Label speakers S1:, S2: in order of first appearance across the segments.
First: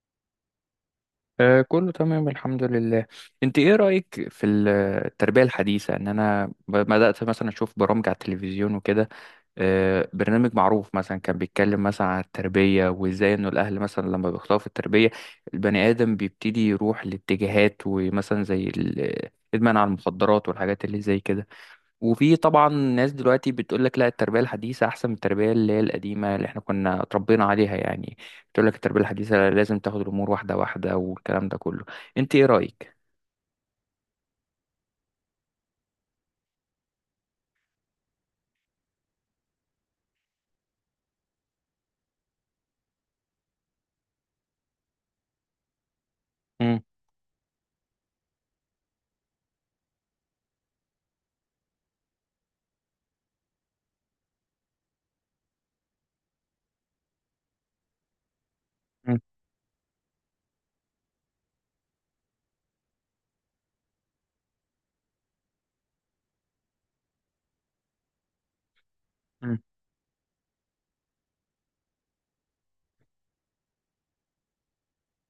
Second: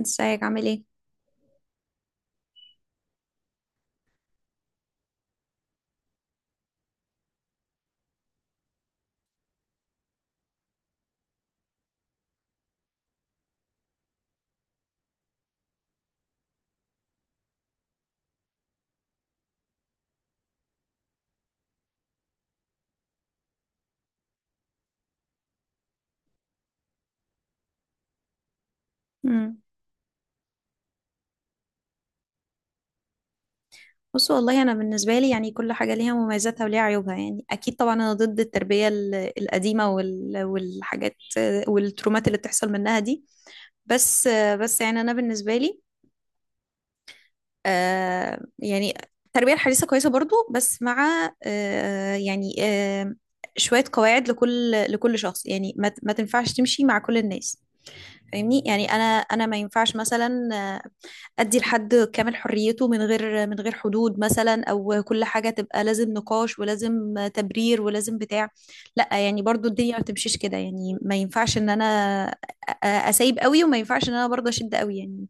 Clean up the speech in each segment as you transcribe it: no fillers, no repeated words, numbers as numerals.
S1: ازيك عامل ايه؟
S2: كله تمام الحمد لله. انت ايه رأيك في التربية الحديثة؟ ان انا بدأت مثلا اشوف برامج على التلفزيون وكده. برنامج معروف مثلا كان بيتكلم مثلا عن التربية وازاي انه الاهل مثلا لما بيخطئوا في التربية البني ادم بيبتدي يروح لاتجاهات، ومثلا زي الادمان على المخدرات والحاجات اللي زي كده. وفي طبعا ناس دلوقتي بتقول لك لا، التربية الحديثة أحسن من التربية اللي هي القديمة اللي احنا كنا اتربينا عليها يعني. بتقول لك التربية الحديثة
S1: امم
S2: لازم تاخد الأمور واحدة واحدة والكلام ده كله. أنت إيه رأيك؟
S1: بص والله انا بالنسبه لي يعني كل حاجه ليها مميزاتها وليها عيوبها. يعني اكيد طبعا انا ضد التربيه القديمه والحاجات والترومات اللي بتحصل منها دي. بس بس يعني انا بالنسبه لي،
S2: مم،
S1: يعني التربيه الحديثه كويسه برضو، بس مع شويه قواعد لكل شخص. يعني ما تنفعش تمشي مع كل الناس. فاهمني؟ يعني انا
S2: مم،
S1: انا ما ينفعش مثلا ادي لحد كامل حريته من غير حدود مثلا، او كل حاجه تبقى لازم نقاش ولازم تبرير ولازم بتاع. لا يعني،
S2: مم،
S1: برضو الدنيا ما بتمشيش كده. يعني ما ينفعش ان انا اسيب قوي، وما ينفعش ان انا برضو اشد قوي يعني.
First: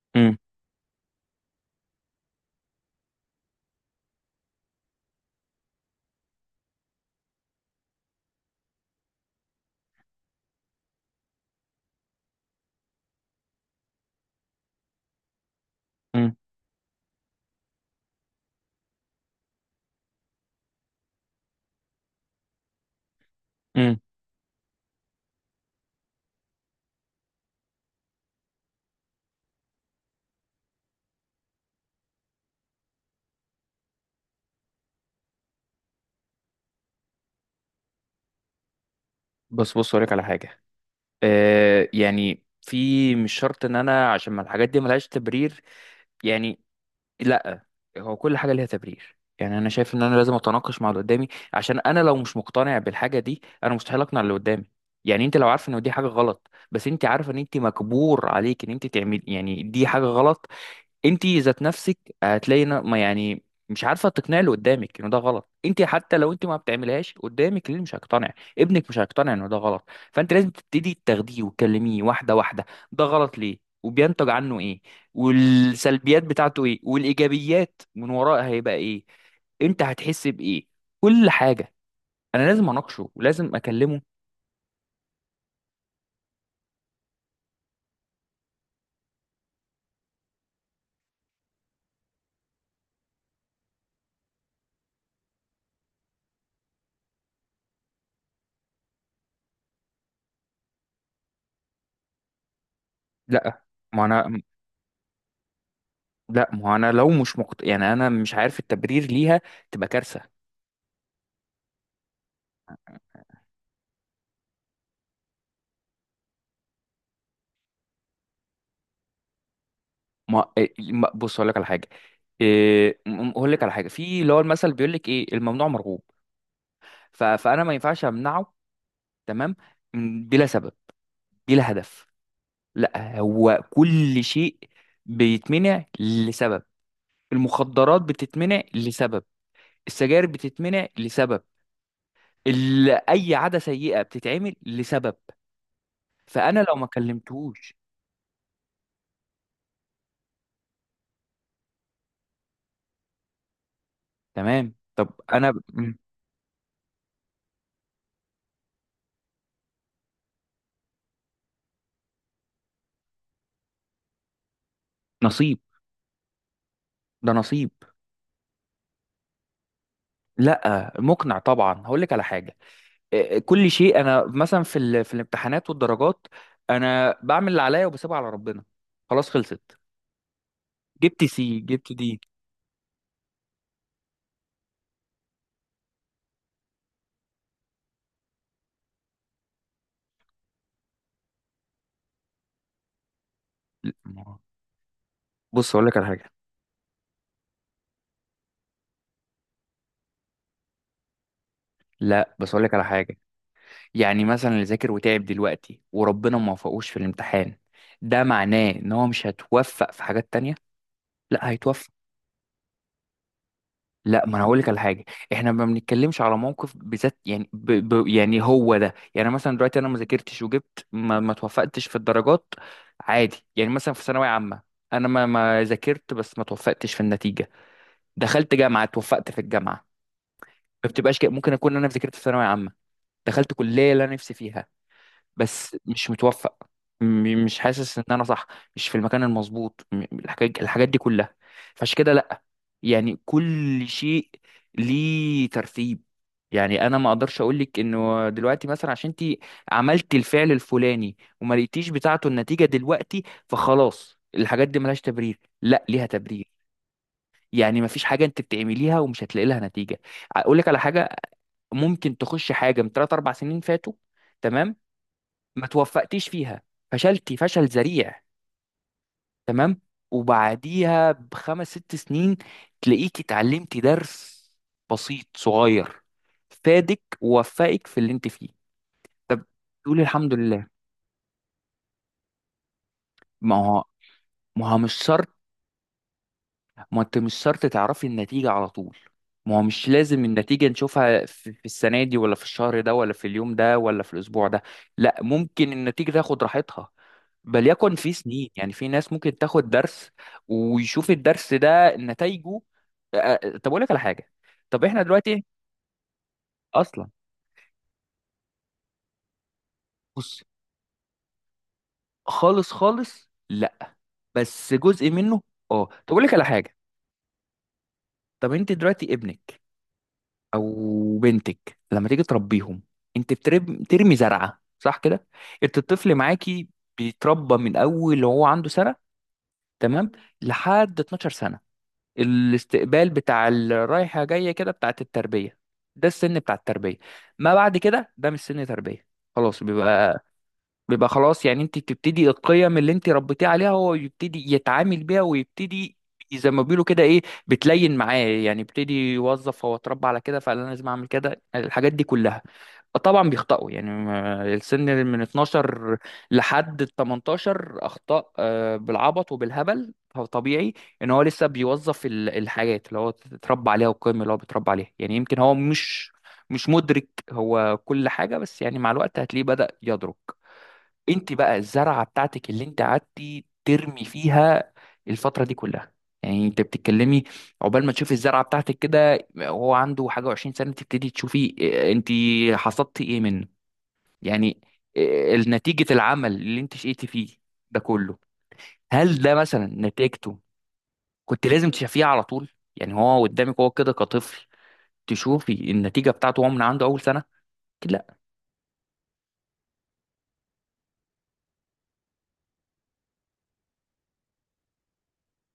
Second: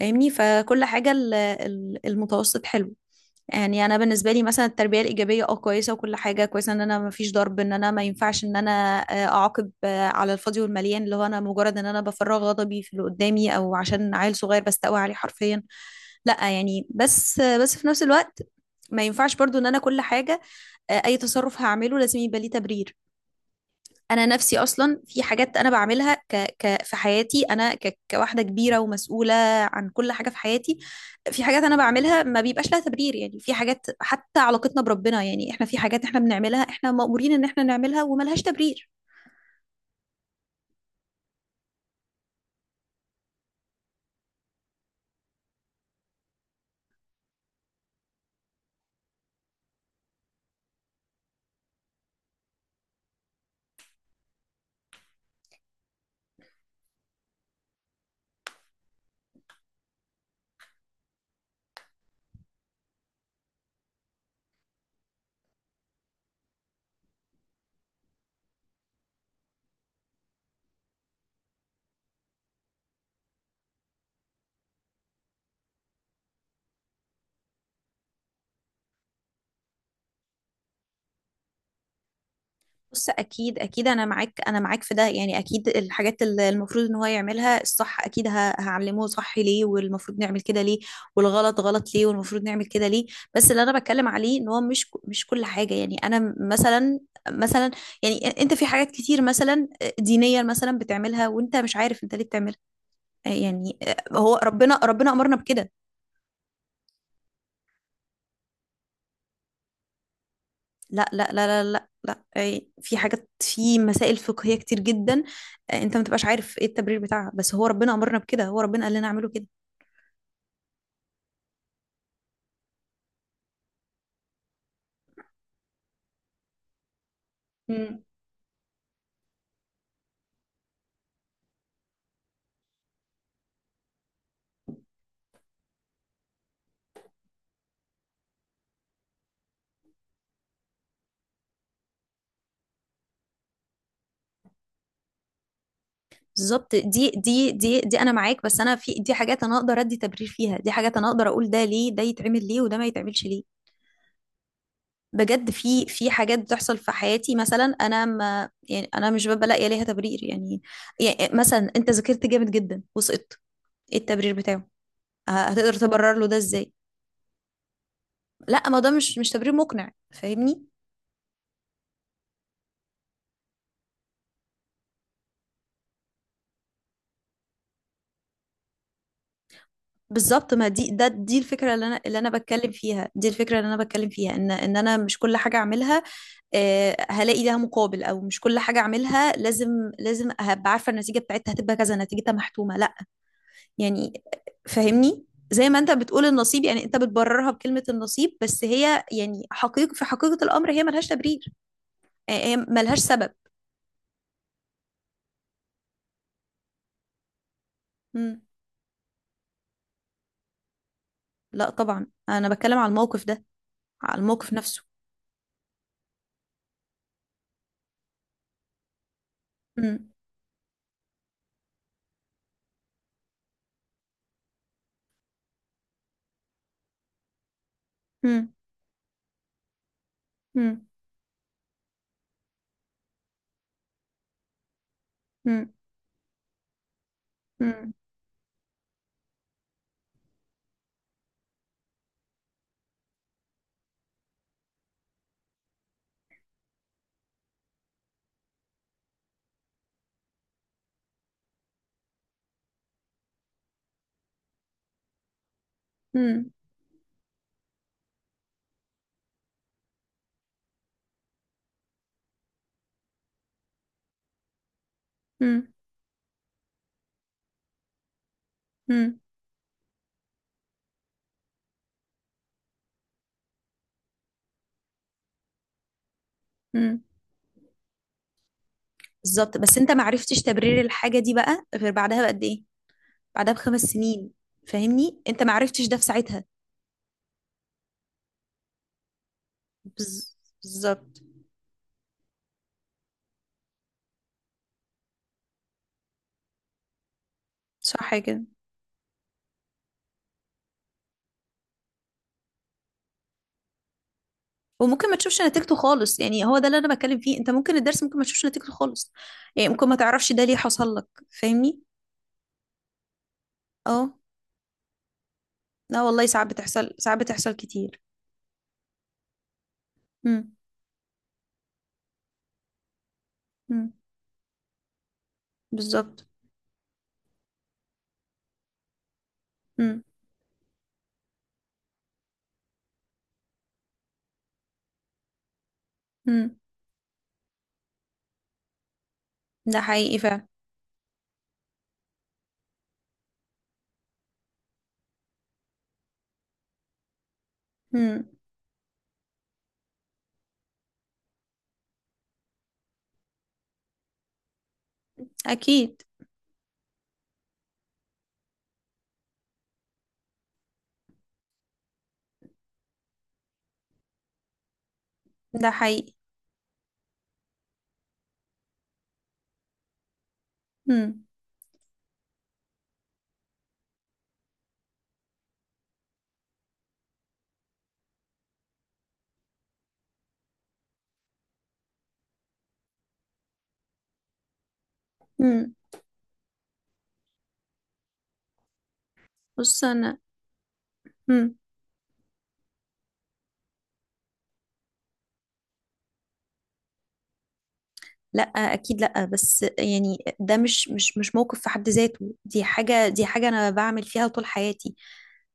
S1: فاهمني؟
S2: مم،
S1: فكل حاجه المتوسط حلو. يعني انا بالنسبه لي مثلا التربيه الايجابيه كويسه، وكل حاجه كويسه ان انا ما فيش ضرب، ان انا ما ينفعش ان انا اعاقب على الفاضي والمليان، اللي هو انا مجرد ان انا بفرغ غضبي في اللي قدامي، او عشان عيل صغير بستقوى عليه حرفيا.
S2: مم،
S1: لا يعني. بس بس في نفس الوقت ما ينفعش برضو ان انا كل حاجه، اي تصرف هعمله لازم يبقى ليه تبرير.
S2: مم.
S1: انا نفسي اصلا في حاجات انا بعملها في حياتي، انا كواحده كبيره ومسؤوله عن كل حاجه في حياتي. في حاجات انا بعملها ما بيبقاش لها تبرير. يعني في حاجات، حتى علاقتنا بربنا، يعني احنا في حاجات احنا بنعملها احنا مأمورين ان احنا نعملها وملهاش تبرير.
S2: بص بص أقولك على حاجة. يعني في مش شرط إن أنا، عشان ما الحاجات دي ملهاش تبرير، يعني لا، هو كل حاجه ليها تبرير. يعني انا شايف ان انا لازم اتناقش مع اللي قدامي، عشان انا لو مش مقتنع بالحاجه دي انا مستحيل اقنع اللي قدامي. يعني انت لو عارفه ان دي حاجه غلط، بس انت عارفه ان انت مجبور عليك ان انت تعمل، يعني دي حاجه غلط. انت ذات نفسك هتلاقي ما يعني مش عارفه تقنعي اللي قدامك انه ده غلط، انت حتى لو انت ما بتعملهاش قدامك اللي مش هيقتنع ابنك مش هيقتنع انه ده غلط. فانت لازم تبتدي تاخديه وتكلميه واحده واحده، ده غلط ليه وبينتج عنه ايه، والسلبيات بتاعته ايه والايجابيات من وراء هيبقى ايه، انت هتحس بايه، كل حاجه. انا لازم
S1: بص،
S2: اناقشه ولازم
S1: اكيد اكيد
S2: اكلمه.
S1: انا معاك، انا معاك في ده. يعني اكيد الحاجات اللي المفروض ان هو يعملها الصح اكيد هعلمه صح ليه، والمفروض نعمل كده ليه، والغلط غلط ليه والمفروض نعمل كده ليه. بس اللي انا بتكلم عليه ان هو مش مش كل حاجة. يعني انا مثلا، مثلا يعني انت في حاجات كتير مثلا دينيا مثلا بتعملها وانت مش عارف انت ليه بتعملها.
S2: لا. ما
S1: هو
S2: انا
S1: ربنا امرنا بكده.
S2: ما انا لو مش يعني انا مش عارف التبرير ليها تبقى كارثه.
S1: لا لا لا لا لا لا، إيه، في حاجات، في مسائل فقهية كتير جدا انت ما تبقاش عارف ايه التبرير بتاعها، بس هو ربنا امرنا بكده، هو ربنا قال لنا اعمله كده.
S2: ما إيه- ما- بص اقول لك على حاجه. اقول لك على حاجه، في اللي هو المثل بيقول لك ايه؟ الممنوع مرغوب. فانا ما
S1: مم.
S2: ينفعش امنعه. تمام، بلا سبب، بلا هدف. لا، هو كل شيء بيتمنع لسبب. المخدرات بتتمنع لسبب، السجاير بتتمنع لسبب، اي عاده سيئه بتتعمل لسبب. فانا لو
S1: بالظبط.
S2: ما
S1: دي دي
S2: كلمتهوش.
S1: دي دي انا معاك. بس انا في دي حاجات انا اقدر ادي تبرير فيها، دي حاجات انا اقدر اقول ده ليه ده يتعمل ليه وده ما يتعملش ليه.
S2: تمام. طب
S1: بجد
S2: انا
S1: في
S2: م-
S1: في حاجات بتحصل في حياتي مثلا، انا ما، يعني انا مش ببقى لاقيه ليها تبرير يعني. يعني مثلا انت ذاكرت جامد جدا وسقطت، ايه التبرير بتاعه؟
S2: نصيب.
S1: هتقدر تبرر له ده ازاي؟
S2: ده نصيب.
S1: لا، ما ده مش تبرير مقنع. فاهمني؟
S2: لا مقنع طبعا. هقول لك على حاجه. كل شيء، انا مثلا في في الامتحانات والدرجات انا بعمل اللي عليا وبسيبها على ربنا. خلاص خلصت.
S1: بالظبط. ما دي، ده
S2: جبت
S1: دي
S2: سي
S1: الفكره اللي
S2: جبت
S1: انا
S2: دي.
S1: اللي انا بتكلم فيها، دي الفكره اللي انا بتكلم فيها، ان انا مش كل حاجه اعملها هلاقي لها مقابل، او مش كل حاجه اعملها لازم هبقى عارفه النتيجه بتاعتها هتبقى كذا، نتيجتها محتومه. لا
S2: لا،
S1: يعني.
S2: ما-
S1: فاهمني؟ زي
S2: بص
S1: ما
S2: اقول
S1: انت
S2: لك على
S1: بتقول
S2: حاجه.
S1: النصيب، يعني انت بتبررها بكلمه النصيب، بس هي يعني حقيقة، في حقيقه الامر هي ملهاش تبرير،
S2: لا بس
S1: هي
S2: اقول لك على
S1: ملهاش
S2: حاجه.
S1: سبب.
S2: يعني مثلا اللي ذاكر وتعب دلوقتي وربنا ما وفقوش في الامتحان ده
S1: مم.
S2: معناه ان هو مش هتوفق في حاجات تانية؟ لا
S1: لا
S2: هيتوفق.
S1: طبعا انا بتكلم على الموقف ده، على
S2: لا، ما انا
S1: الموقف
S2: هقول لك على
S1: نفسه.
S2: حاجه. احنا ما بنتكلمش على موقف بذات، يعني يعني هو ده. يعني مثلا دلوقتي انا ما
S1: مم.
S2: ذاكرتش وجبت ما توفقتش في الدرجات، عادي. يعني مثلا في ثانويه عامه انا ما ذاكرت بس ما توفقتش في النتيجه،
S1: مم.
S2: دخلت جامعه توفقت في الجامعه.
S1: مم.
S2: ما بتبقاش كده، ممكن اكون انا ذاكرت في ثانويه عامه دخلت كليه اللي انا نفسي فيها
S1: مم.
S2: بس مش متوفق، مش
S1: مم.
S2: حاسس ان انا صح، مش في المكان المظبوط، الحاجات، الحاجات دي كلها. فعشان كده لا، يعني كل شيء ليه ترتيب. يعني انا ما اقدرش اقول لك انه دلوقتي مثلا عشان انت عملت الفعل الفلاني وما لقيتيش بتاعته النتيجه دلوقتي، فخلاص الحاجات دي ملهاش تبرير. لا ليها تبرير.
S1: مم.
S2: يعني ما فيش حاجه انت بتعمليها ومش هتلاقي لها نتيجه. اقول لك على حاجه، ممكن تخش حاجه من 3 4 سنين فاتوا، تمام، ما
S1: مم.
S2: توفقتيش فيها، فشلتي فشل ذريع،
S1: مم.
S2: تمام، وبعديها بخمس ست سنين تلاقيك اتعلمتي درس بسيط صغير
S1: مم.
S2: فادك ووفقك في اللي انت فيه. طب
S1: بالظبط. بس انت
S2: تقولي
S1: ما
S2: الحمد
S1: عرفتش
S2: لله.
S1: تبرير الحاجه دي بقى غير بعدها بقد ايه؟ بعدها
S2: ما
S1: بخمس
S2: هو
S1: سنين.
S2: ما هو مش
S1: فاهمني؟
S2: شرط.
S1: انت ما عرفتش ده في ساعتها.
S2: ما انت مش شرط تعرفي النتيجة على طول. ما هو مش لازم
S1: بز-
S2: النتيجة
S1: بالظبط.
S2: نشوفها في في السنة دي ولا في الشهر ده ولا في اليوم ده ولا في الأسبوع ده. لا ممكن النتيجة تاخد راحتها، بل يكن في
S1: صح كده.
S2: سنين. يعني في ناس ممكن تاخد درس ويشوف الدرس ده نتائجه. طب اقول لك على حاجه. طب احنا
S1: وممكن ما تشوفش
S2: دلوقتي
S1: نتيجته خالص. يعني هو ده اللي انا
S2: اصلا.
S1: بتكلم فيه، انت ممكن الدرس ممكن ما تشوفش نتيجته خالص. يعني ممكن ما تعرفش
S2: بص.
S1: ده ليه حصل لك. فاهمني؟
S2: خالص خالص لا،
S1: اه.
S2: بس جزء منه. اه طب
S1: لا
S2: اقول
S1: والله،
S2: لك على
S1: ساعات
S2: حاجه.
S1: بتحصل، ساعات بتحصل كتير.
S2: طب انت دلوقتي ابنك
S1: مم.
S2: او بنتك لما تيجي تربيهم، انت
S1: مم.
S2: بترمي زرعه صح كده. انت الطفل
S1: بالظبط.
S2: معاكي بيتربى من اول وهو عنده سنه،
S1: مم.
S2: تمام، لحد 12 سنه. الاستقبال بتاع الرايحة جاية كده بتاعت التربية، ده السن بتاع
S1: مم.
S2: التربية. ما بعد كده ده مش سن تربية، خلاص
S1: ده حقيقي
S2: بيبقى،
S1: فعلا.
S2: بيبقى خلاص. يعني انت بتبتدي القيم اللي انت ربيتيه عليها هو يبتدي يتعامل بيها ويبتدي، زي ما بيقولوا كده ايه، بتلين معاه.
S1: مم.
S2: يعني يبتدي يوظف، هو اتربى على كده فانا لازم اعمل كده، الحاجات دي كلها. طبعا بيخطئوا، يعني السن من
S1: اكيد
S2: 12 لحد ال 18 اخطاء، بالعبط وبالهبل. فطبيعي ان هو لسه بيوظف الحاجات اللي هو اتربى عليها والقيم اللي هو بيتربى عليها. يعني يمكن هو
S1: ده
S2: مش
S1: حقيقي.
S2: مش مدرك هو كل حاجة، بس يعني مع الوقت هتلاقيه بدأ يدرك.
S1: مم.
S2: انت بقى الزرعه بتاعتك اللي انت قعدتي ترمي فيها الفتره دي كلها، يعني انت بتتكلمي، عقبال ما تشوفي الزرعه بتاعتك كده وهو عنده حاجه وعشرين سنه تبتدي تشوفي، انت حصدتي ايه منه يعني، اه،
S1: مم.
S2: نتيجه العمل اللي انت شقيتي فيه ده كله. هل ده مثلا
S1: بص انا.
S2: نتيجته كنت
S1: مم.
S2: لازم تشوفيها على طول؟ يعني هو قدامك هو كده كطفل تشوفي النتيجه بتاعته هو من عنده اول سنه؟ اكيد لا.
S1: لا اكيد لا. بس يعني ده مش موقف في حد ذاته. دي حاجه، انا بعمل فيها طول حياتي.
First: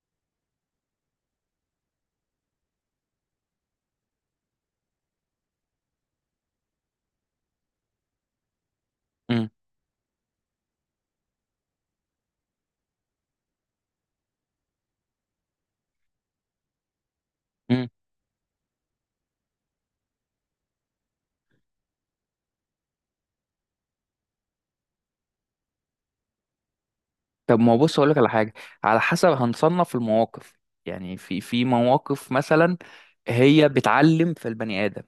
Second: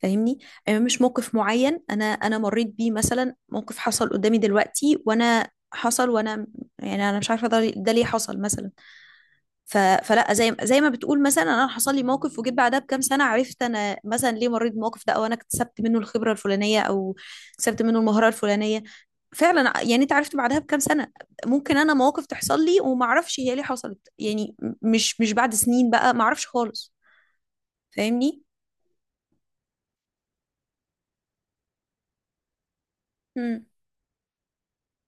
S1: فاهمني؟ يعني مش موقف معين انا مريت بيه، مثلا موقف حصل قدامي دلوقتي، وانا حصل وانا، يعني انا مش عارفه ده ليه حصل مثلا.
S2: امم.
S1: فلا، زي ما بتقول مثلا انا حصل لي موقف، وجيت بعدها بكام سنه عرفت انا مثلا ليه مريت بالموقف ده، او انا اكتسبت منه الخبره الفلانيه، او اكتسبت منه المهاره الفلانيه. فعلا يعني انت عرفت بعدها بكام سنه. ممكن انا مواقف تحصل لي وما اعرفش هي ليه حصلت يعني، مش بعد سنين بقى، ما اعرفش خالص.
S2: طب ما هو بص اقول لك على
S1: فاهمني؟
S2: حاجه، على حسب هنصنف المواقف. يعني في في مواقف مثلا
S1: مم.
S2: هي بتعلم في البني ادم،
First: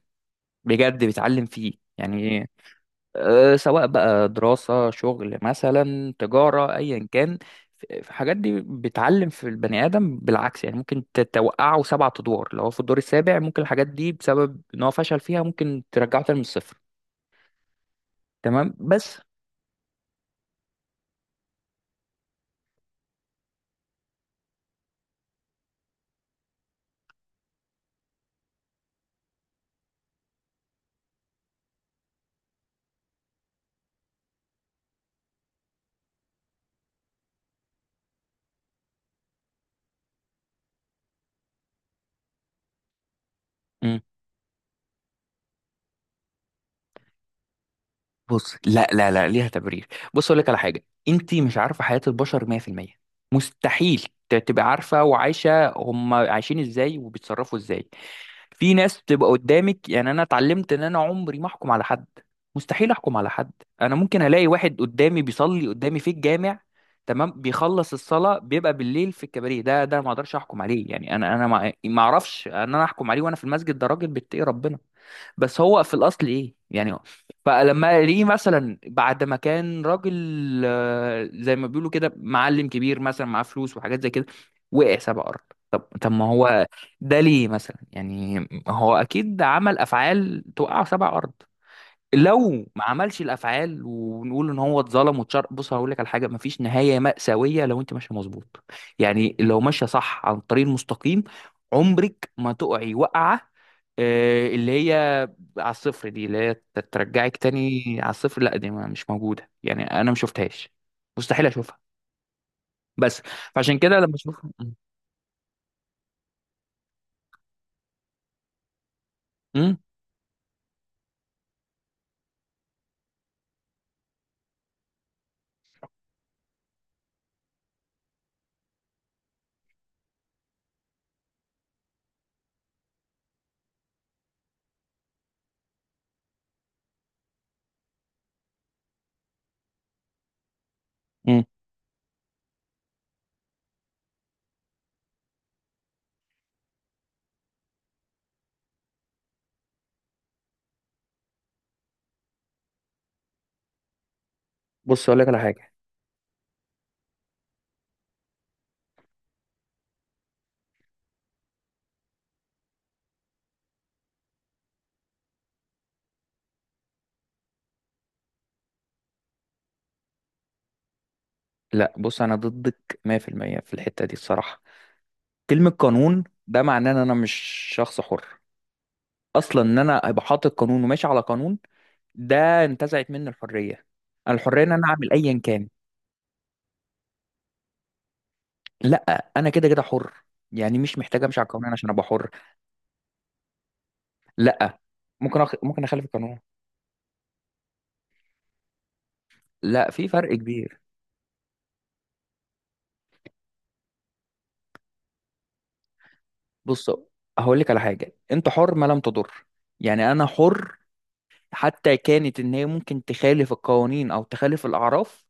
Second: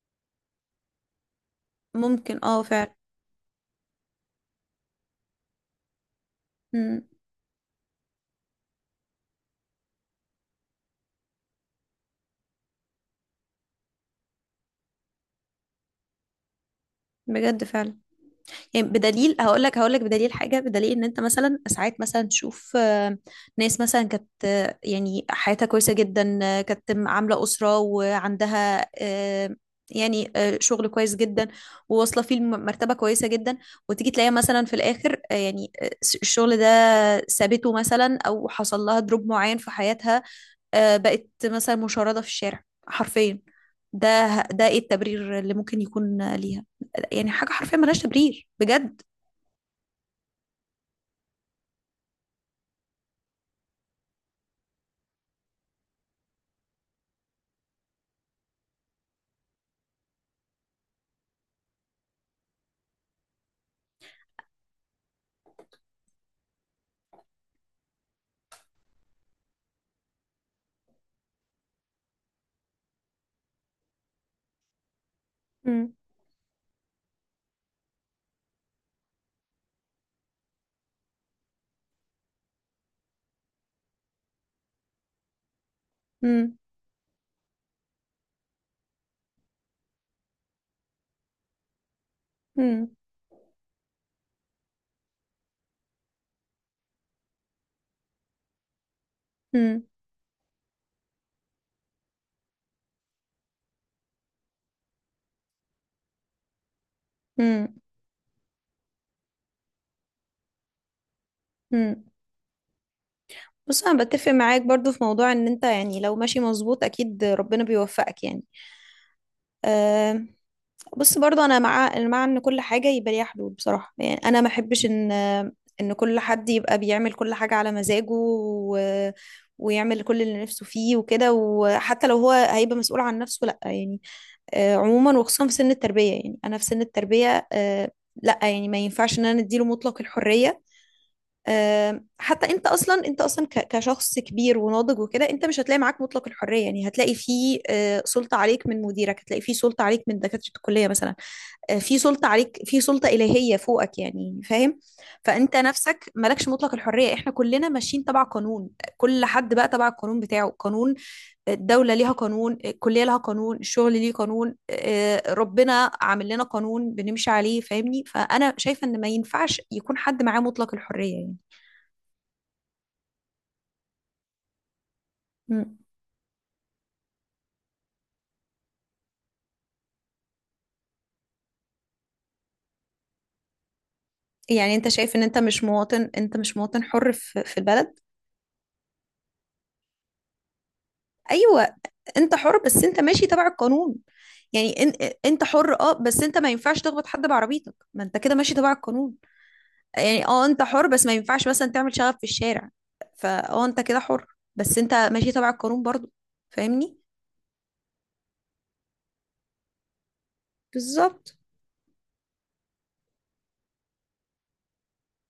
S2: بجد بتعلم فيه،
S1: ممكن
S2: يعني
S1: اه فعلا.
S2: سواء بقى دراسه شغل مثلا تجاره
S1: مم.
S2: ايا كان، في في حاجات دي بتعلم في البني ادم. بالعكس يعني ممكن توقعه سبعة ادوار، لو هو في الدور السابع ممكن الحاجات دي بسبب ان هو فشل فيها ممكن ترجعه تاني من الصفر.
S1: بجد فعلا.
S2: تمام
S1: يعني
S2: بس.
S1: بدليل، هقول لك بدليل حاجه، بدليل ان انت مثلا ساعات مثلا تشوف ناس مثلا كانت يعني حياتها كويسه جدا، كانت عامله اسره وعندها شغل كويس جدا، وواصله فيه مرتبه كويسه جدا، وتيجي تلاقيها مثلا في الاخر الشغل ده سابته مثلا، او حصل لها دروب معين في حياتها، بقت مثلا مشردة في الشارع حرفيا. ده ده ايه التبرير اللي ممكن يكون ليها؟ يعني حاجة حرفيا ملهاش تبرير
S2: بص لا
S1: بجد.
S2: لا لا ليها تبرير. بص اقول لك على حاجه، انت مش عارفه حياه البشر 100%، مستحيل تبقى عارفه وعايشه هم عايشين ازاي وبيتصرفوا ازاي. في ناس بتبقى قدامك، يعني انا اتعلمت ان انا عمري ما احكم على حد، مستحيل احكم على حد. انا ممكن الاقي واحد قدامي بيصلي قدامي في الجامع، تمام، بيخلص الصلاه بيبقى بالليل في الكباريه، ده ده ما اقدرش احكم عليه. يعني انا ما اعرفش ان انا احكم عليه وانا في المسجد ده راجل بيتقي ربنا، بس هو في
S1: مم.
S2: الاصل ايه؟ يعني فلما ليه مثلا بعد ما كان راجل، زي ما بيقولوا كده معلم كبير مثلا معاه فلوس وحاجات زي كده، وقع سبع ارض. طب ما
S1: مم.
S2: هو ده ليه مثلا يعني؟ هو اكيد عمل افعال توقع سبع ارض. لو ما
S1: مم.
S2: عملش الافعال ونقول ان هو اتظلم واتشر. بص هقول لك على حاجه، مفيش نهايه مأساويه لو انت ماشيه مظبوط. يعني لو
S1: مم.
S2: ماشيه صح عن الطريق المستقيم عمرك ما تقعي وقعه، اللي هي على الصفر دي اللي هي ترجعك
S1: مم.
S2: تاني على الصفر. لا دي مش موجوده، يعني انا ما شفتهاش، مستحيل اشوفها.
S1: مم.
S2: بس فعشان
S1: بص
S2: كده
S1: انا
S2: لما
S1: بتفق
S2: اشوفها.
S1: معاك برضو في موضوع ان انت يعني لو ماشي مظبوط اكيد ربنا بيوفقك يعني.
S2: امم.
S1: أه. بص برضه، انا مع ان كل حاجه يبقى ليها حدود بصراحه. يعني انا ما احبش ان كل حد يبقى بيعمل كل حاجه على مزاجه، ويعمل كل اللي نفسه فيه وكده، وحتى لو هو هيبقى مسؤول عن نفسه لا يعني. عموما وخصوصا في سن التربيه. يعني انا في سن التربيه لا يعني ما ينفعش ان انا اديله مطلق الحريه.
S2: امم.
S1: حتى انت اصلا، كشخص كبير وناضج وكده، انت مش هتلاقي معاك مطلق الحريه. يعني هتلاقي فيه سلطه عليك من مديرك، هتلاقي فيه سلطه عليك من دكاتره الكليه مثلا، في سلطة عليك، في سلطة إلهية فوقك. يعني فاهم؟
S2: بص اقول لك على
S1: فأنت
S2: حاجه.
S1: نفسك مالكش مطلق الحرية، احنا كلنا ماشيين تبع قانون. كل حد بقى تبع القانون بتاعه: قانون الدولة ليها قانون، الكلية لها قانون، الشغل ليه قانون، ربنا عامل لنا قانون بنمشي عليه. فاهمني؟ فأنا شايفة إن ما ينفعش يكون حد معاه مطلق الحرية يعني.
S2: لا بص انا ضدك 100% في المية في الحته دي الصراحه. كلمة
S1: مم.
S2: قانون ده معناه ان انا مش شخص حر. اصلا ان انا ابقى حاطط قانون وماشي على قانون ده انتزعت مني الحرية. انا الحرية ان
S1: يعني
S2: انا
S1: أنت
S2: اعمل
S1: شايف إن أنت
S2: ايا
S1: مش
S2: كان.
S1: مواطن، حر في البلد؟
S2: لا انا كده كده حر، يعني مش محتاج امشي على القانون
S1: أيوة.
S2: عشان ابقى حر.
S1: انت حر بس انت ماشي تبع القانون.
S2: لا
S1: يعني
S2: ممكن
S1: انت حر
S2: ممكن
S1: اه،
S2: اخالف
S1: بس انت
S2: القانون.
S1: ما ينفعش تخبط حد بعربيتك، ما انت كده ماشي تبع القانون.
S2: لا في
S1: يعني
S2: فرق
S1: اه انت
S2: كبير.
S1: حر، بس ما ينفعش مثلا تعمل شغب في الشارع. فاه انت كده حر، بس انت ماشي تبع القانون برضو.
S2: بص
S1: فاهمني؟
S2: هقول لك على حاجة، انت حر ما لم تضر. يعني انا حر
S1: بالظبط.
S2: حتى كانت ان هي ممكن تخالف القوانين او تخالف الاعراف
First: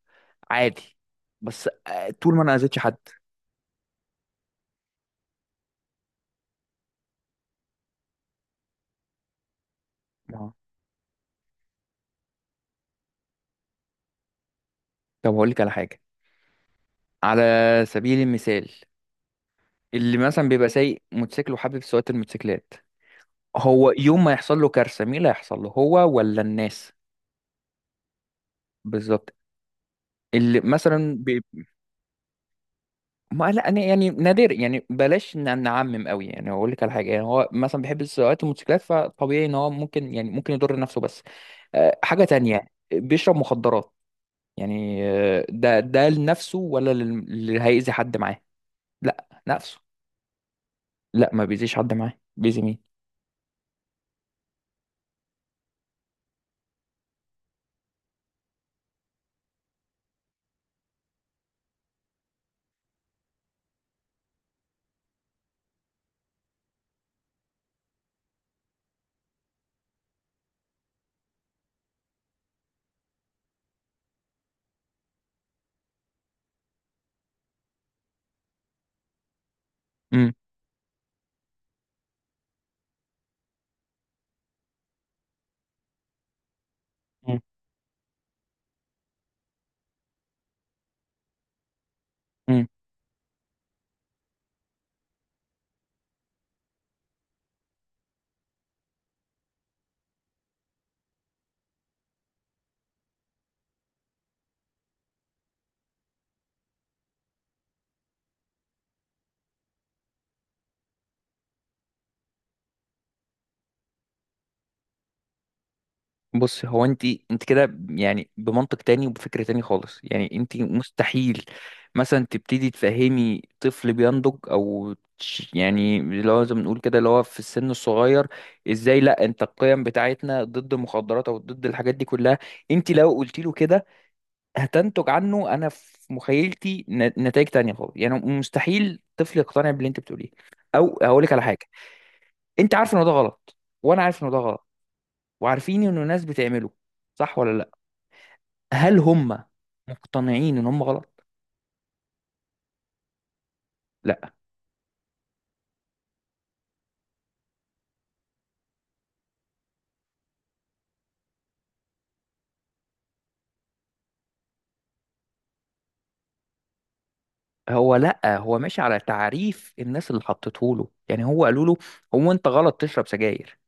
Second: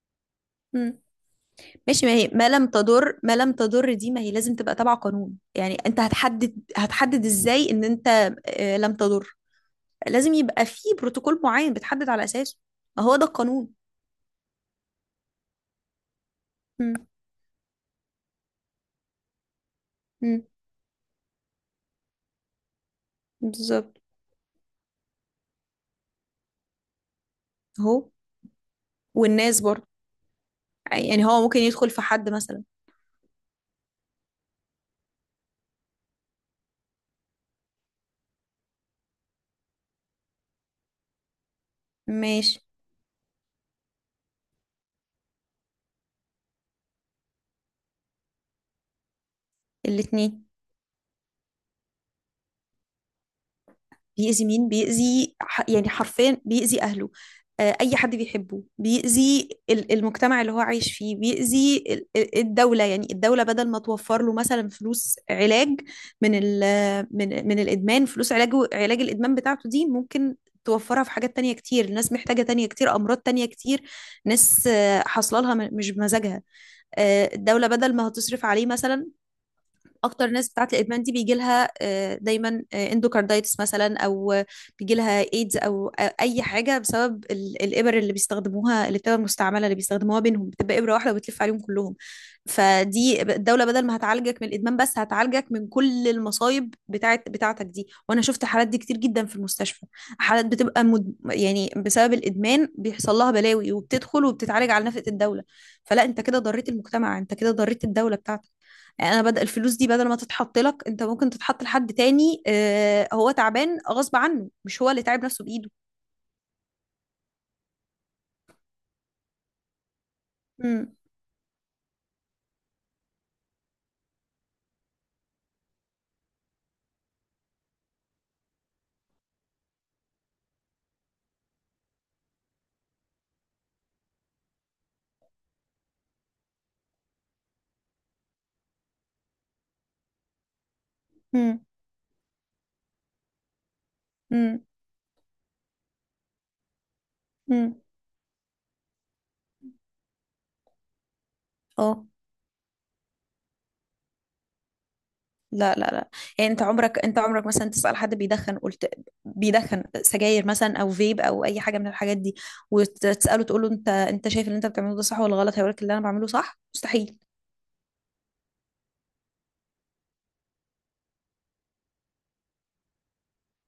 S2: عادي،
S1: مم.
S2: بس
S1: ماشي. ما هي
S2: طول ما
S1: ما
S2: انا
S1: لم
S2: اذيتش حد.
S1: تضر، دي ما هي لازم تبقى تبع قانون. يعني انت هتحدد، ازاي ان انت لم تضر؟ لازم
S2: ما هو-
S1: يبقى في بروتوكول معين بتحدد على اساسه. ما هو ده القانون.
S2: طب هقول لك على حاجة،
S1: مم.
S2: على سبيل المثال، اللي
S1: مم.
S2: مثلا بيبقى سايق موتوسيكل وحابب سواقة الموتوسيكلات، هو
S1: بالظبط.
S2: يوم ما يحصل له كارثة مين اللي هيحصل له؟ هو ولا الناس؟
S1: اهو.
S2: بالظبط.
S1: والناس برضه.
S2: اللي مثلا
S1: يعني هو ممكن يدخل في حد مثلا.
S2: ما لا أنا يعني نادر، يعني بلاش نعمم قوي. يعني اقول لك على حاجه، يعني هو مثلا بيحب سواقه الموتوسيكلات فطبيعي ان هو ممكن، يعني ممكن يضر نفسه. بس حاجه
S1: ماشي.
S2: تانية، بيشرب مخدرات، يعني ده ده لنفسه ولا اللي هيأذي حد معاه؟ لا نفسه.
S1: الاتنين.
S2: لا، ما بيأذيش حد معاه، بيأذي مين؟
S1: بيأذي مين؟ بيأذي يعني حرفيا بيأذي أهله، أي حد بيحبه، بيأذي المجتمع اللي هو عايش فيه، بيأذي الدولة. يعني الدولة بدل ما توفر له مثلا فلوس علاج من من الإدمان، فلوس علاج، الإدمان بتاعته دي، ممكن توفرها في حاجات تانية كتير، ناس محتاجة تانية كتير، أمراض تانية كتير، ناس حاصله لها مش بمزاجها. الدولة بدل ما هتصرف عليه مثلا، اكتر ناس بتاعت الادمان دي بيجي لها دايما اندوكاردايتس مثلا، او بيجي لها ايدز، او اي حاجه بسبب الابر اللي بيستخدموها، الابتداء المستعمله اللي بيستخدموها بينهم بتبقى ابره واحده وبتلف عليهم كلهم.
S2: امم.
S1: فدي الدوله بدل ما هتعالجك من الادمان بس، هتعالجك من كل المصايب بتاعتك دي. وانا شفت حالات دي كتير جدا في المستشفى، حالات بتبقى يعني بسبب الادمان بيحصل لها بلاوي وبتدخل وبتتعالج على نفقه الدوله. فلا، انت كده ضريت المجتمع، انت كده ضريت الدوله بتاعتك. يعني انا بدل الفلوس دي بدل ما تتحط لك، انت ممكن تتحط لحد تاني هو تعبان غصب عنه، مش هو اللي تعب نفسه بايده.
S2: بص هو انت، انت كده يعني بمنطق تاني وبفكر تاني خالص. يعني انت
S1: امم.
S2: مستحيل مثلا تبتدي تفهمي طفل بينضج او يعني اللي هو زي ما بنقول كده اللي هو في السن الصغير، ازاي لا انت القيم بتاعتنا ضد المخدرات او ضد الحاجات دي كلها. انت لو قلت له كده هتنتج عنه، انا في مخيلتي نتائج تانية خالص. يعني مستحيل طفل يقتنع باللي انت بتقوليه. او هقول لك على حاجة،
S1: امم.
S2: انت عارف ان ده غلط، وانا عارف ان ده
S1: امم.
S2: غلط، وعارفين ان الناس بتعمله صح ولا لا؟
S1: امم.
S2: هل هم مقتنعين ان هم غلط؟
S1: اه.
S2: لا.
S1: لا لا لا. يعني انت عمرك، مثلا تسأل حد بيدخن، قلت بيدخن سجاير مثلا او فيب او اي حاجه من الحاجات دي، وتسأله تقول له انت، شايف اللي انت بتعمله ده صح ولا غلط؟ هيقول لك اللي انا بعمله صح. مستحيل.
S2: هو لا هو ماشي على تعريف الناس اللي حطته له. يعني هو قالوا له هو انت غلط تشرب سجاير،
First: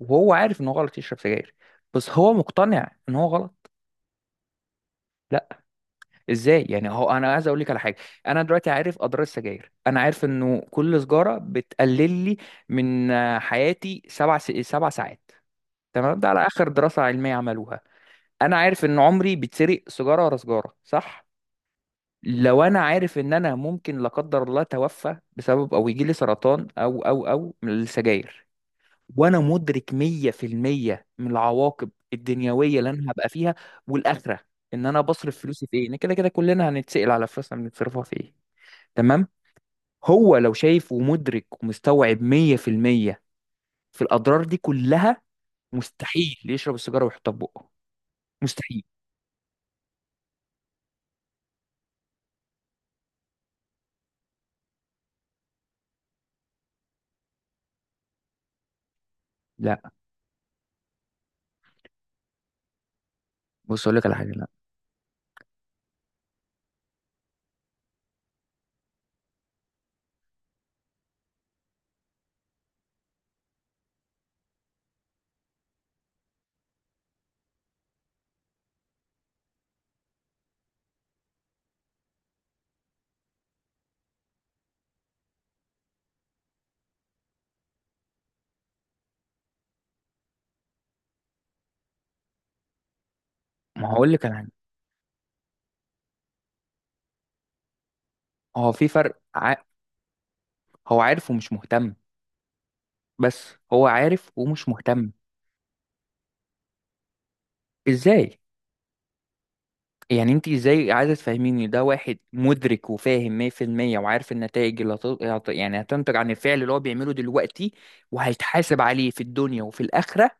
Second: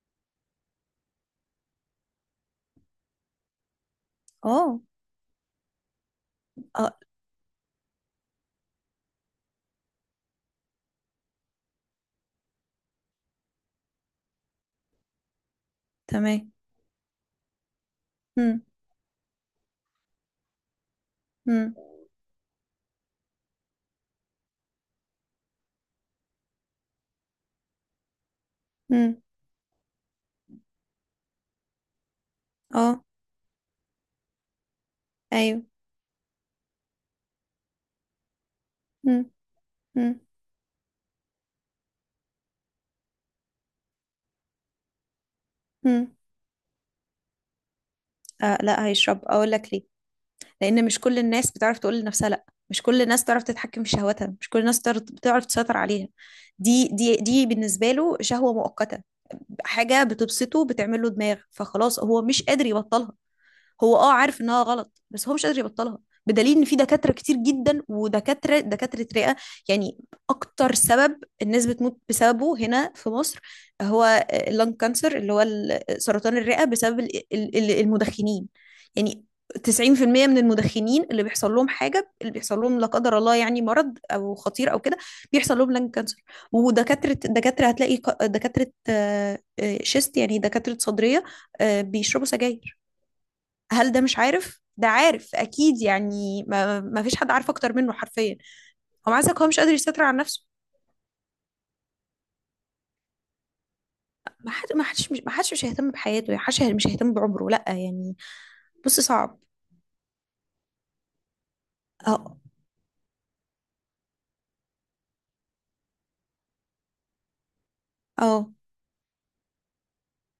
S2: وهو عارف ان هو غلط يشرب سجاير، بس هو مقتنع ان هو غلط؟
S1: اه.
S2: لا. ازاي يعني؟
S1: اه.
S2: هو انا عايز اقول لك على حاجه، انا دلوقتي عارف اضرار السجاير، انا عارف انه كل سجاره بتقلل لي من حياتي سبع ساعات، تمام، ده على
S1: تمام.
S2: اخر دراسه علميه عملوها. انا
S1: امم.
S2: عارف ان عمري بيتسرق سيجاره ورا سيجاره صح.
S1: امم.
S2: لو انا عارف ان انا ممكن لا قدر الله اتوفى بسبب او يجي لي سرطان او من السجاير،
S1: امم.
S2: وانا مدرك 100% من العواقب الدنيويه
S1: اه.
S2: اللي انا هبقى فيها والاخره، ان انا بصرف
S1: ايوه.
S2: فلوسي في ايه، إن كده كده كلنا هنتسال على فلوسنا بنتصرفها في ايه، تمام.
S1: امم. امم.
S2: هو لو شايف ومدرك ومستوعب 100% في المية في الاضرار دي كلها،
S1: امم.
S2: مستحيل يشرب السيجاره ويحطها في بقه،
S1: آه
S2: مستحيل.
S1: لا، هيشرب. اقول لك ليه. لأن مش كل الناس بتعرف تقول لنفسها لأ، مش كل الناس تعرف تتحكم في شهواتها، مش كل الناس تعرف تسيطر عليها. دي بالنسبة له شهوة مؤقتة،
S2: لا
S1: حاجة بتبسطه، بتعمل له دماغ، فخلاص هو مش قادر يبطلها.
S2: بص اقول
S1: هو
S2: لك
S1: اه
S2: على حاجه.
S1: عارف
S2: لا
S1: انها غلط، بس هو مش قادر يبطلها. بدليل ان في دكاتره كتير جدا، ودكاتره رئه. يعني اكتر سبب الناس بتموت بسببه هنا في مصر هو اللنج كانسر، اللي هو سرطان الرئه بسبب المدخنين. يعني 90% من المدخنين اللي بيحصل لهم حاجه، اللي بيحصل لهم لا قدر الله، يعني مرض او خطير او كده، بيحصل لهم لنج كانسر. ودكاتره هتلاقي دكاتره شيست، يعني دكاتره صدريه بيشربوا سجاير.
S2: ما
S1: هل ده
S2: هقول
S1: مش
S2: لك على حاجه،
S1: عارف؟ ده عارف اكيد. يعني ما، ما فيش حد عارف اكتر منه حرفيا.
S2: هو في
S1: هو مع
S2: فرق
S1: ذلك هو مش قادر يسيطر على نفسه.
S2: هو عارف ومش مهتم، بس هو عارف
S1: ما
S2: ومش
S1: حد،
S2: مهتم.
S1: ما حدش مش هيهتم بحياته، ما حدش مش هيهتم بعمره. لا يعني.
S2: ازاي
S1: بص صعب.
S2: يعني؟ انت ازاي عايزه تفهميني ده واحد
S1: اه.
S2: مدرك وفاهم 100% وعارف النتائج اللي يعني هتنتج عن الفعل اللي هو بيعمله دلوقتي،
S1: اه.
S2: وهيتحاسب عليه في الدنيا وفي الآخرة،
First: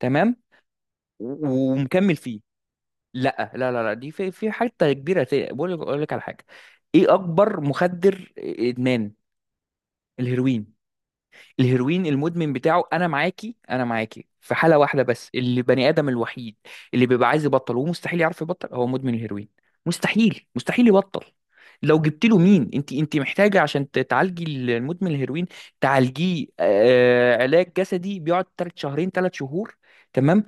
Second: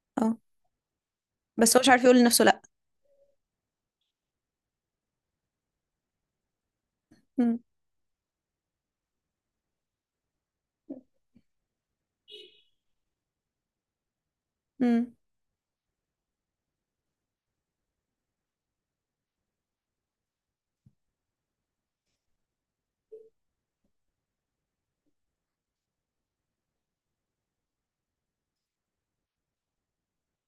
S2: تمام،
S1: اه. بس هو مش عارف
S2: ومكمل
S1: يقول
S2: فيه.
S1: لنفسه لا.
S2: لا دي في في حته كبيره، بقول لك اقول لك على حاجه، ايه
S1: مم.
S2: اكبر مخدر ادمان؟ الهيروين. الهيروين المدمن بتاعه، انا معاكي انا معاكي في حاله واحده
S1: مم.
S2: بس، اللي بني ادم الوحيد اللي بيبقى عايز يبطل ومستحيل يعرف يبطل هو مدمن الهيروين، مستحيل مستحيل يبطل. لو جبت له، مين انت انت محتاجه عشان تعالجي المدمن الهيروين؟ تعالجيه آه علاج جسدي بيقعد تلات شهرين ثلاث شهور، تمام،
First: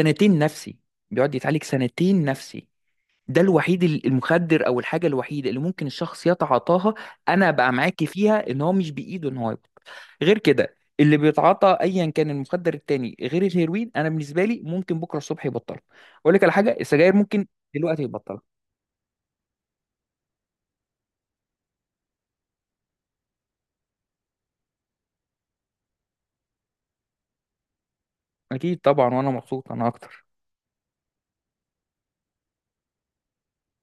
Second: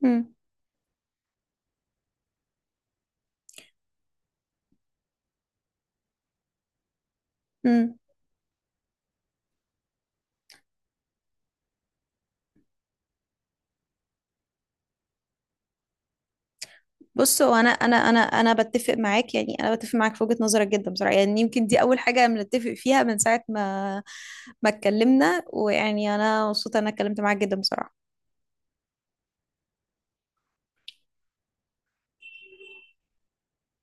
S1: مم.
S2: نفسي، بيقعد يتعالج سنتين نفسي. ده الوحيد المخدر او الحاجه الوحيده اللي ممكن الشخص يتعاطاها انا بقى
S1: مم.
S2: معاكي فيها ان هو مش بايده ان هو يبطل. غير كده اللي بيتعاطى ايا كان المخدر التاني غير الهيروين انا بالنسبه لي ممكن بكره الصبح يبطله. اقول لك على حاجه، السجاير
S1: بص
S2: ممكن
S1: هو انا انا
S2: دلوقتي
S1: انا
S2: يبطلها.
S1: انا بتفق معاك. يعني انا بتفق معاك في وجهة نظرك جدا بصراحة. يعني يمكن دي اول حاجة بنتفق فيها من ساعة ما اتكلمنا. ويعني انا مبسوطة إن انا اتكلمت معاك جدا بصراحة.
S2: اكيد طبعا، وانا مبسوط انا اكتر.